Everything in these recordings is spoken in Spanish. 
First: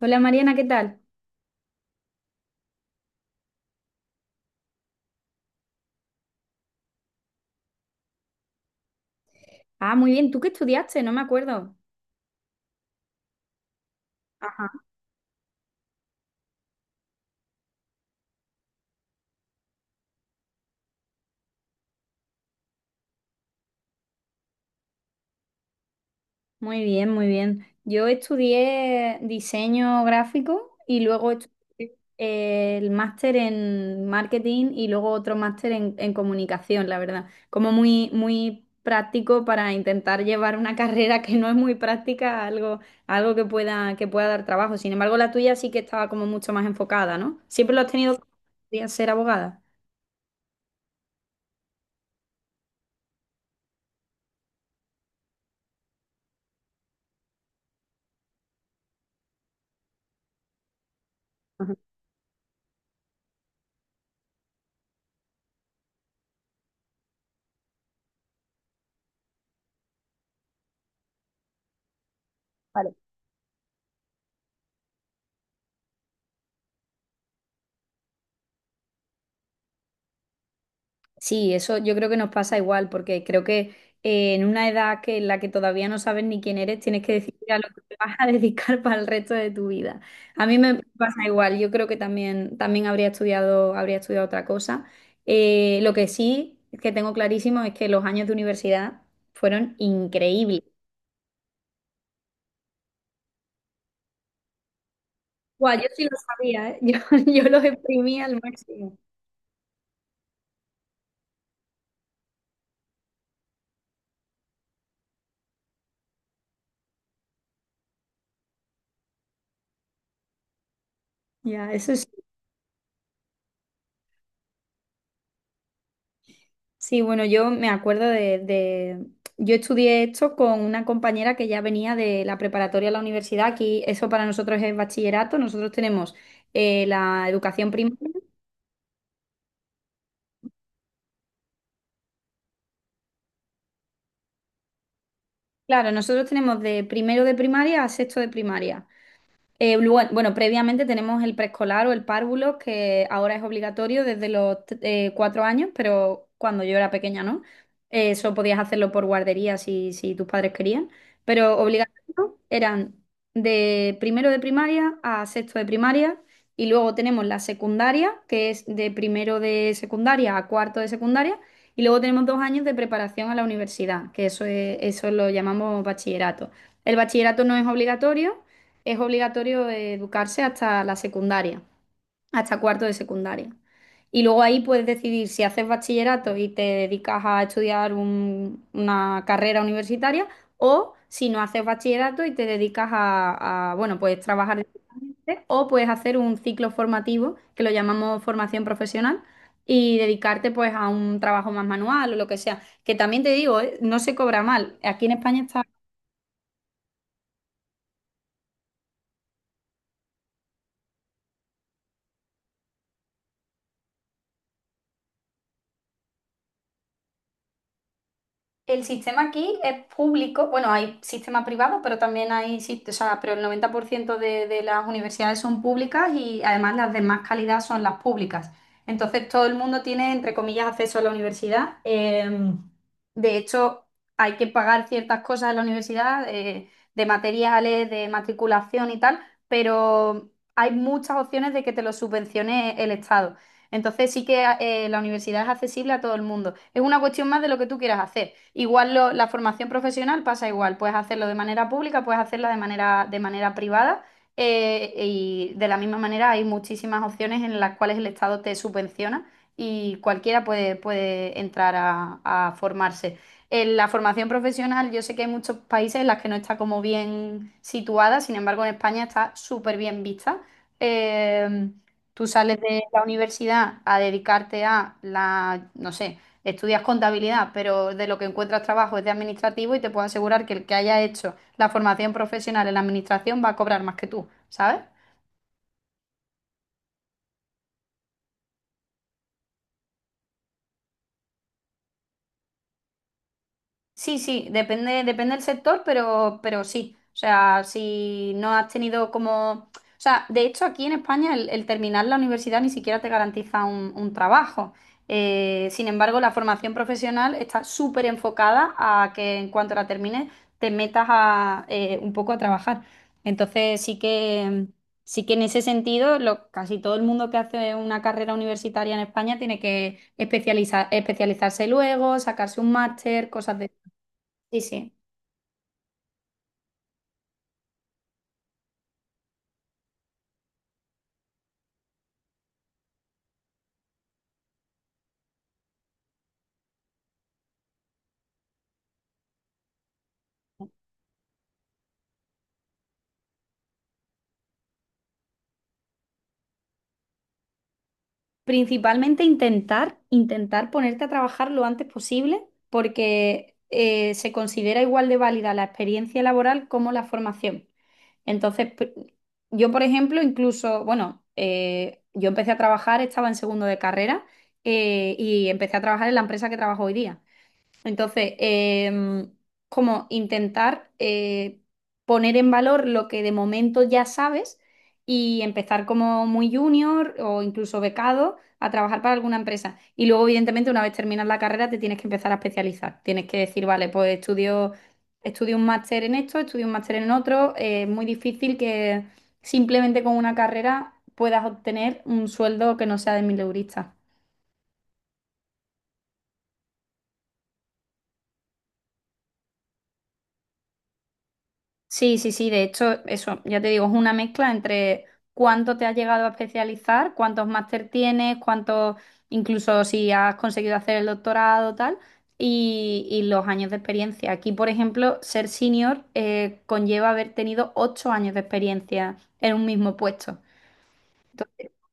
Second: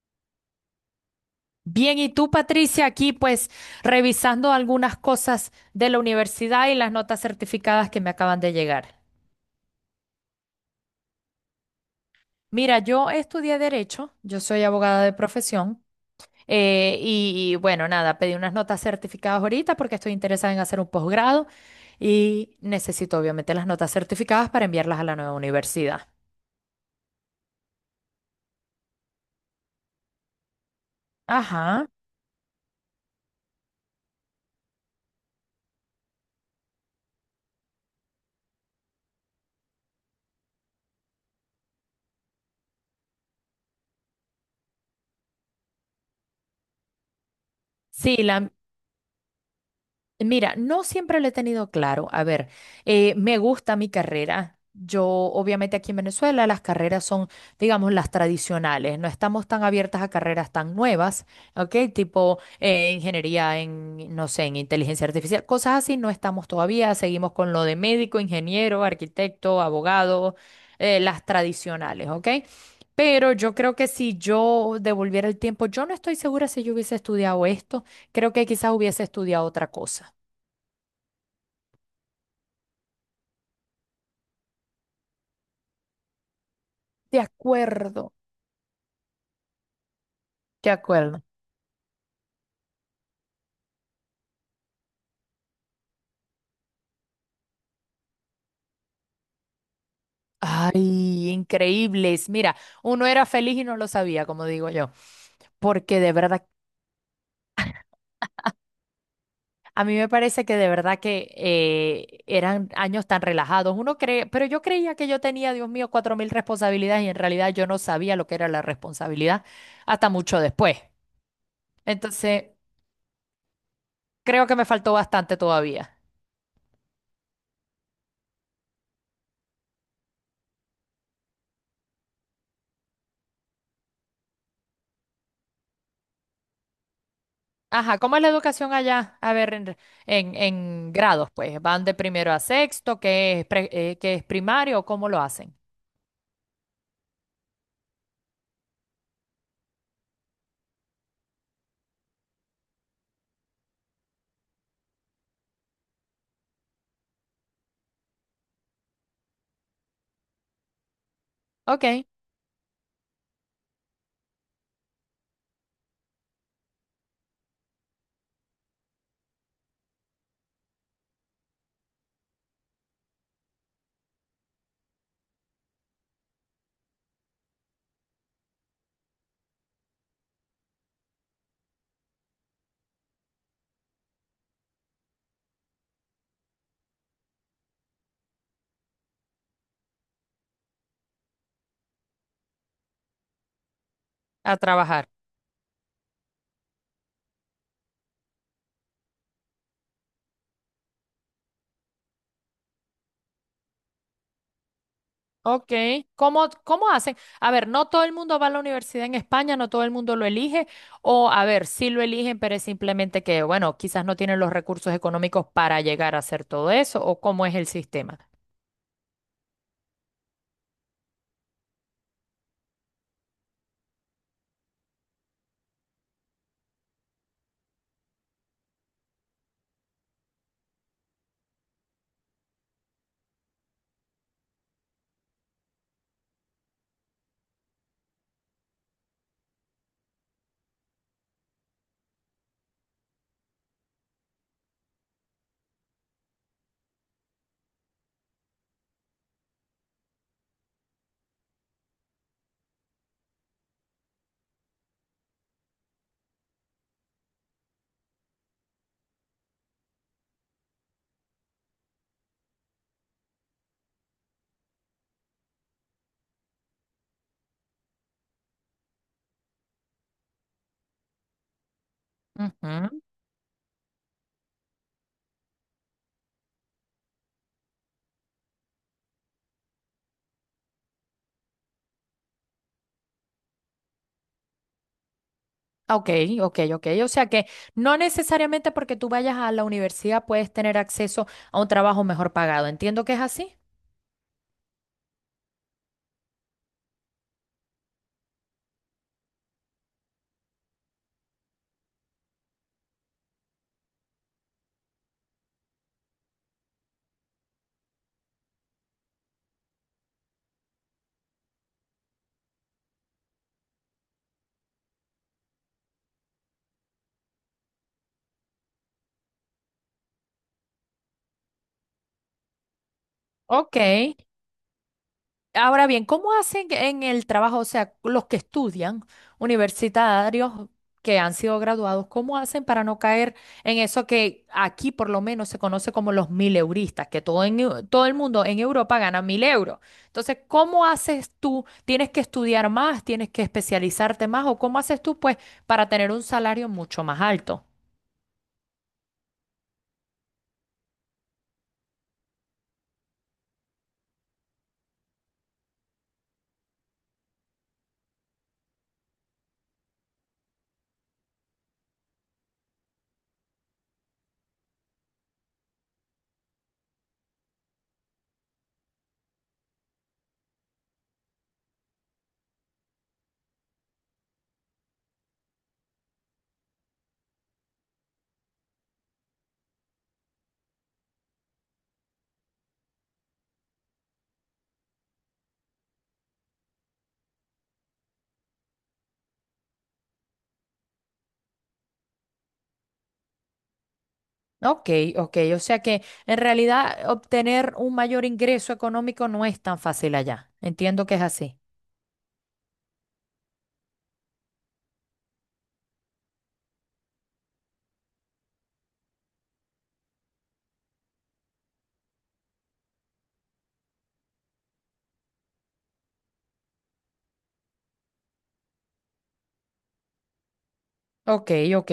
Hola Mariana, ¿qué tal? Bien, y tú, Patricia, aquí pues revisando algunas cosas de la universidad y las notas certificadas que me acaban de llegar. Ah, muy bien. ¿Tú qué estudiaste? No me acuerdo. Mira, yo estudié derecho, yo soy abogada de profesión, y bueno, nada, pedí unas notas certificadas ahorita porque estoy interesada en hacer un posgrado y necesito obviamente las notas certificadas para enviarlas a la nueva universidad. Muy bien, muy bien. Yo estudié diseño gráfico y luego estudié Ajá. El máster en marketing y luego otro máster en comunicación, la verdad. Como muy, muy práctico para intentar llevar una carrera que no es muy práctica a algo que pueda dar trabajo. Sin embargo, la tuya sí que estaba como mucho más enfocada, ¿no? ¿Siempre lo has Sí, tenido la, que ser abogada? Mira, no siempre lo he tenido claro. A ver, me gusta mi carrera. Yo, obviamente, aquí en Venezuela las carreras son, digamos, las tradicionales. No estamos tan abiertas a carreras tan nuevas, Ajá. ¿ok? Tipo ingeniería en, no sé, en inteligencia artificial, cosas así. No estamos todavía. Seguimos con lo de médico, ingeniero, arquitecto, abogado, las tradicionales, ¿ok? Pero yo creo que si yo devolviera el tiempo, yo no estoy segura si yo hubiese estudiado esto. Creo que quizás hubiese estudiado otra cosa. Sí, eso yo creo que nos pasa igual, porque creo que en una edad que en la que todavía no sabes ni quién eres, tienes que De decidir a lo que te acuerdo, vas a dedicar para el resto de tu vida. A mí de me acuerdo. pasa igual, yo creo que también habría estudiado otra cosa. Lo que sí que tengo clarísimo es que los años de universidad fueron increíbles. Ay, increíbles. Mira, uno era feliz y no lo sabía, como digo yo, Guau, yo porque sí de lo verdad, sabía, ¿eh? Yo los exprimí al máximo. a mí me parece que de verdad que eran años tan relajados. Uno cree, pero yo creía que yo tenía, Dios mío, 4.000 responsabilidades y en realidad yo no sabía lo que era la responsabilidad hasta mucho después. Ya, eso sí. Entonces, creo que me faltó bastante todavía. Sí, bueno, yo me acuerdo yo estudié esto con una compañera que ya venía de la preparatoria a la universidad. Aquí eso para nosotros es bachillerato. Nosotros tenemos la educación Ajá, primaria. ¿cómo es la educación allá? A ver, en grados, pues, van de primero a sexto, ¿qué es, que es primario, o cómo lo hacen? Claro, nosotros tenemos de primero de primaria a sexto de primaria. Bueno, bueno, previamente tenemos el preescolar o el párvulo, que ahora es obligatorio desde los cuatro años, pero cuando yo era pequeña, ¿no? Eso podías hacerlo por guardería si tus padres querían, pero Ok, obligatorio eran de primero de primaria a sexto de primaria, y luego tenemos la secundaria, que es de primero de secundaria a cuarto de secundaria, y luego tenemos dos años de preparación a la universidad, que eso lo llamamos bachillerato. El bachillerato no es obligatorio. Es obligatorio educarse hasta la secundaria, hasta cuarto de secundaria. Y luego ahí puedes decidir si haces bachillerato y te dedicas a estudiar una carrera universitaria, o si no haces bachillerato y te dedicas a, bueno, puedes a trabajar trabajar. directamente, o puedes hacer un ciclo formativo que lo llamamos formación profesional, y dedicarte pues a un trabajo más manual o lo que sea. Que también te digo, ¿eh?, no se cobra mal. Aquí en España está. Ok, ¿cómo hacen? A ver, no todo el mundo va a la universidad en España, no todo el mundo lo elige, o a ver, sí lo eligen, pero es simplemente que, bueno, quizás no tienen los recursos económicos para llegar a hacer todo eso, o cómo es el sistema. El sistema aquí es público, bueno, hay sistema privado, pero también hay, o sea, pero el 90% de las universidades son públicas, y además las de más calidad son las públicas. Entonces todo el mundo tiene, entre comillas, acceso a la universidad. De hecho, hay que pagar ciertas cosas en la universidad, de materiales, de matriculación y tal, pero hay muchas opciones de que te lo subvencione el Estado. Entonces sí que la universidad es accesible a todo el mundo. Es una cuestión más de lo que tú quieras hacer. Igual la formación profesional pasa igual. Puedes hacerlo de manera pública, puedes hacerla de manera, privada. Y de la misma manera hay muchísimas opciones en las cuales el Estado te subvenciona, y cualquiera puede entrar a formarse. En la formación profesional, yo sé que hay muchos países en las que no está como bien situada, sin embargo, en España está súper bien vista. Eh, Tú sales de la universidad a dedicarte a la, no sé, estudias contabilidad, pero de lo que encuentras trabajo es de administrativo, y te puedo asegurar que el que haya hecho la formación profesional en la administración va a cobrar más que tú, ¿sabes? Ok, ok, ok. O sea que no necesariamente porque tú vayas a la universidad puedes tener acceso a un trabajo mejor pagado. Entiendo que es así. Sí, sí, depende, del sector, pero sí. O sea, si no has tenido como. O sea, de hecho aquí en España el terminar la universidad ni siquiera te garantiza un trabajo. Sin embargo, la formación profesional está súper enfocada a que en cuanto la termines te metas a, un poco a trabajar. Entonces sí que en ese sentido casi todo el mundo que hace una carrera universitaria en España tiene que especializarse luego, sacarse un máster, cosas de. Ok. Sí, sí. Ahora bien, ¿cómo hacen en el trabajo, o sea, los que estudian, universitarios que han sido graduados, cómo hacen para no caer en eso que aquí por lo menos se conoce como los mil euristas, que todo, todo el mundo en Europa gana 1.000 euros? Entonces, ¿cómo haces tú? ¿Tienes que estudiar más? ¿Tienes que especializarte más? ¿O cómo haces tú, pues, para tener un salario mucho más alto? Principalmente intentar ponerte a trabajar lo antes posible, porque se considera igual de válida la experiencia laboral como la formación. Entonces, yo, por ejemplo, incluso, bueno, yo empecé a trabajar, estaba en segundo de carrera, y empecé a trabajar en la empresa que trabajo hoy día. Entonces, como intentar poner en valor lo que de momento ya sabes, y empezar como muy junior o incluso becado a trabajar para alguna empresa. Y luego, evidentemente, una vez terminas la carrera, te tienes que empezar a especializar. Tienes que decir, vale, pues estudio un máster en esto, estudio un máster en otro. Es muy difícil que simplemente con una carrera puedas obtener un sueldo que no sea de mil mileurista. Ok, ok, o sea que en realidad obtener un mayor ingreso económico no es tan fácil allá. Entiendo que es así. Sí, sí, sí, de hecho, eso, ya te digo, es una mezcla entre cuánto te has llegado a especializar, cuántos máster tienes, cuántos, incluso si has conseguido hacer el doctorado, tal, y los años de experiencia. Aquí, por ejemplo, ser senior conlleva haber tenido 8 años de experiencia en un mismo puesto. Ok, Entonces, ok.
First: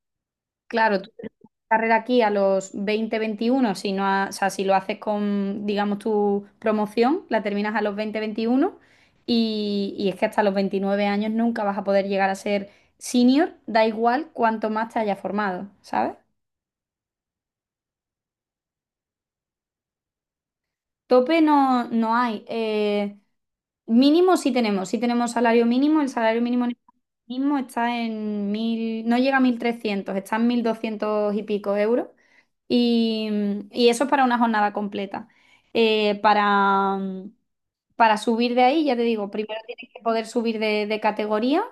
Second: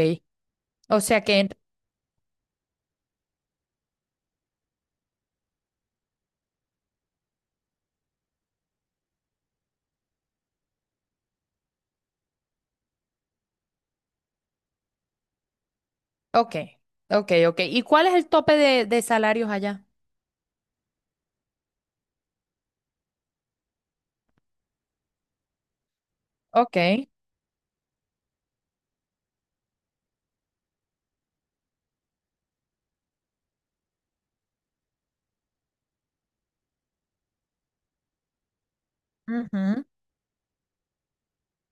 O claro, tú sea que, carrera aquí a los 20, 21, si o sea, si lo haces con, digamos, tu promoción, la terminas a los 20, 21, y es que hasta los 29 años nunca vas a poder llegar a ser senior, da igual cuánto más te hayas formado, ¿sabes? ok, ok, ok. ¿Y cuál es el tope de salarios allá? Tope no, no hay. Mínimo sí tenemos, salario mínimo. El salario mínimo en Ok, España ahora mismo está en mil, no llega a 1.300, está en 1.200 y pico euros. Y, y eso es para una jornada completa. Eh, para, para, subir de ahí, ya te digo, primero ujú, tienes que poder subir de, categoría,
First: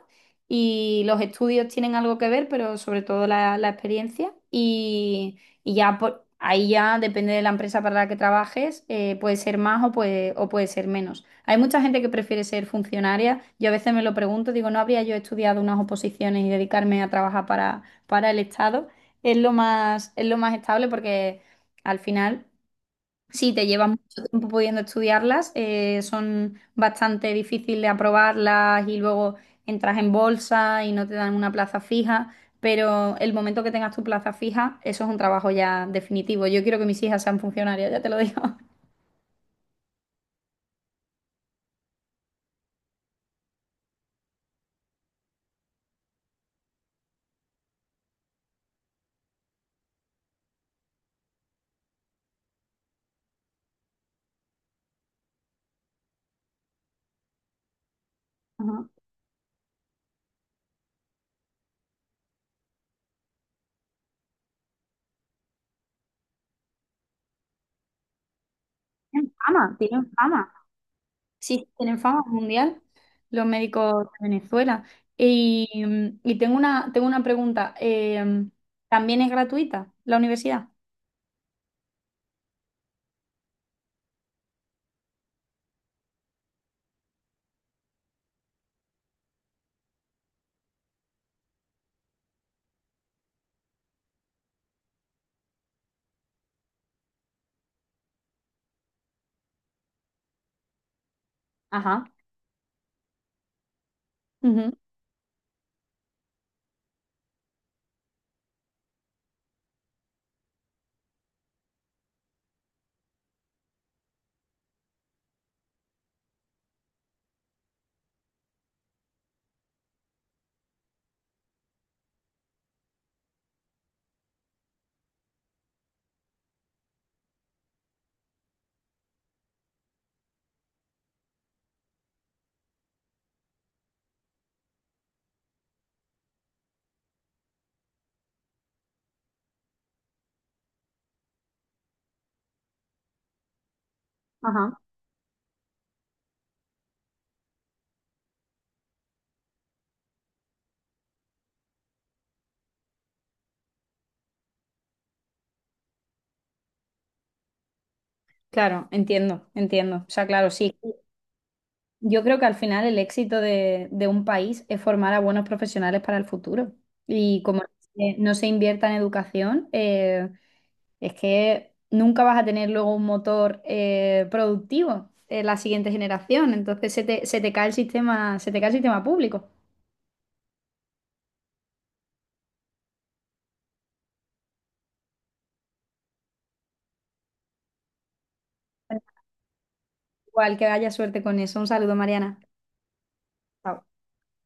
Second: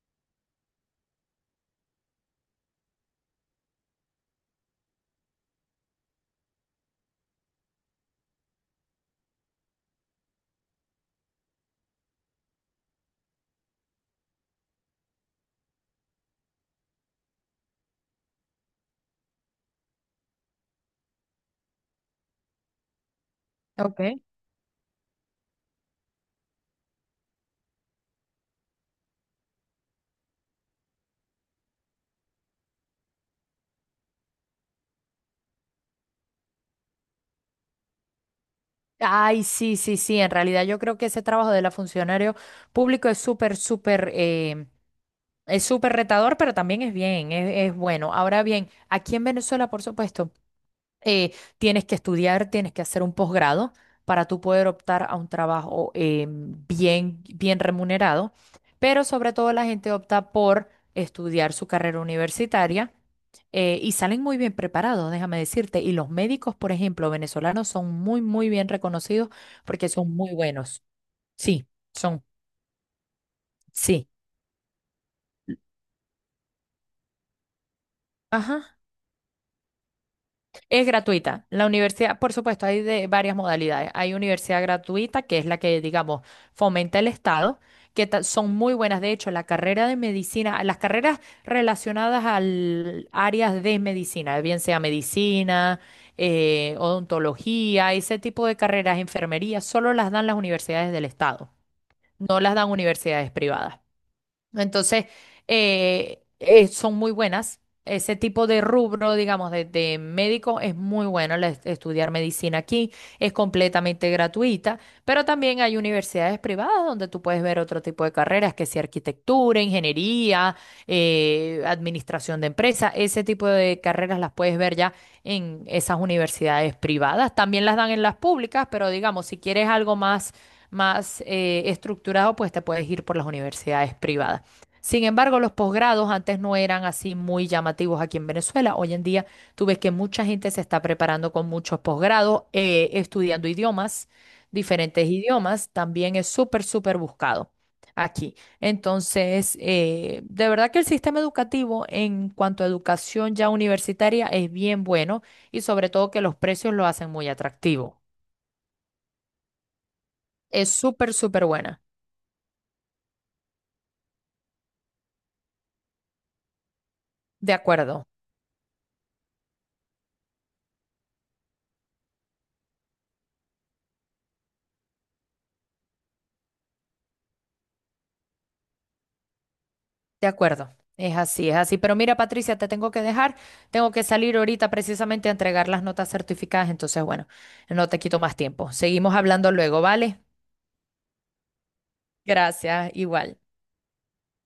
y los estudios tienen algo que ver, pero sobre todo la experiencia. Y ya ahí ya depende de la empresa para la que trabajes, puede ser más o o puede ser menos. Hay mucha gente que prefiere ser funcionaria. Yo a veces me lo pregunto, digo, ¿no habría yo estudiado unas oposiciones y dedicarme a trabajar para el Estado? Es lo más estable porque al final. Sí, te llevas ok. mucho tiempo pudiendo estudiarlas, son bastante difíciles de aprobarlas, y luego entras en bolsa y no te dan una plaza fija, pero el momento que tengas tu plaza fija, eso es un trabajo ya definitivo. Yo quiero que mis hijas sean funcionarias, ya te lo digo. Ay, sí, sí, sí. En realidad yo creo que ese trabajo de la funcionario público es súper, súper, es súper retador, pero también es bien, es bueno. Ahora bien, aquí en Venezuela, por supuesto, tienes que estudiar, tienes que hacer un posgrado para tú poder optar a un trabajo bien, bien remunerado, Ajá. pero sobre todo la gente opta por estudiar su carrera universitaria y salen muy bien preparados, déjame decirte, y los médicos, por ejemplo, venezolanos son muy, muy bien reconocidos Tienen fama, porque tienen son muy fama. buenos. Sí, Sí, sí, tienen fama son, mundial los médicos sí. de Venezuela. Y, y tengo una pregunta, Ajá. ¿también es gratuita la universidad? Es gratuita. La universidad, por supuesto, hay de varias modalidades. Hay universidad gratuita, que es la que, digamos, fomenta el Estado, que son muy buenas. De hecho, la carrera de medicina, las carreras relacionadas al áreas de medicina, bien sea medicina, odontología, ese tipo de carreras, enfermería, solo las dan las universidades del Estado, Ajá. no las dan universidades privadas. Ujú. Entonces, son muy buenas. Ese tipo de rubro, digamos, de médico es muy bueno estudiar medicina aquí, es completamente gratuita, pero también hay universidades privadas donde tú puedes ver otro tipo de carreras, que sea arquitectura, ingeniería, administración de empresas, ese tipo de carreras las puedes ver ya en esas universidades privadas. También las dan en las públicas, pero digamos, si quieres algo más, más estructurado, pues te puedes ir por las universidades privadas. Sin embargo, los posgrados antes no eran así muy llamativos aquí en Venezuela. Hoy en día tú ves que mucha gente se está preparando con muchos posgrados, estudiando idiomas, Ajá. diferentes idiomas. También es súper, súper buscado aquí. Entonces, de verdad que el sistema educativo en cuanto a educación ya universitaria es bien bueno y sobre todo que los precios lo hacen muy atractivo. Claro, entiendo, entiendo. O sea, claro, Es sí. súper, súper buena. Yo creo que al final el éxito de un país es formar a buenos profesionales para el futuro. Y De como acuerdo. No se invierta en educación, es que nunca vas a tener luego un motor productivo en la siguiente generación. Entonces se te cae el sistema, se te cae el sistema público. De acuerdo, es así, es así. Pero mira, Patricia, te tengo que dejar. Tengo que salir ahorita precisamente a entregar las notas certificadas. Entonces, bueno, no te quito más tiempo. Bueno, Seguimos hablando luego, ¿vale? igual que haya suerte con eso. Un saludo, Mariana. Gracias, igual. Chao.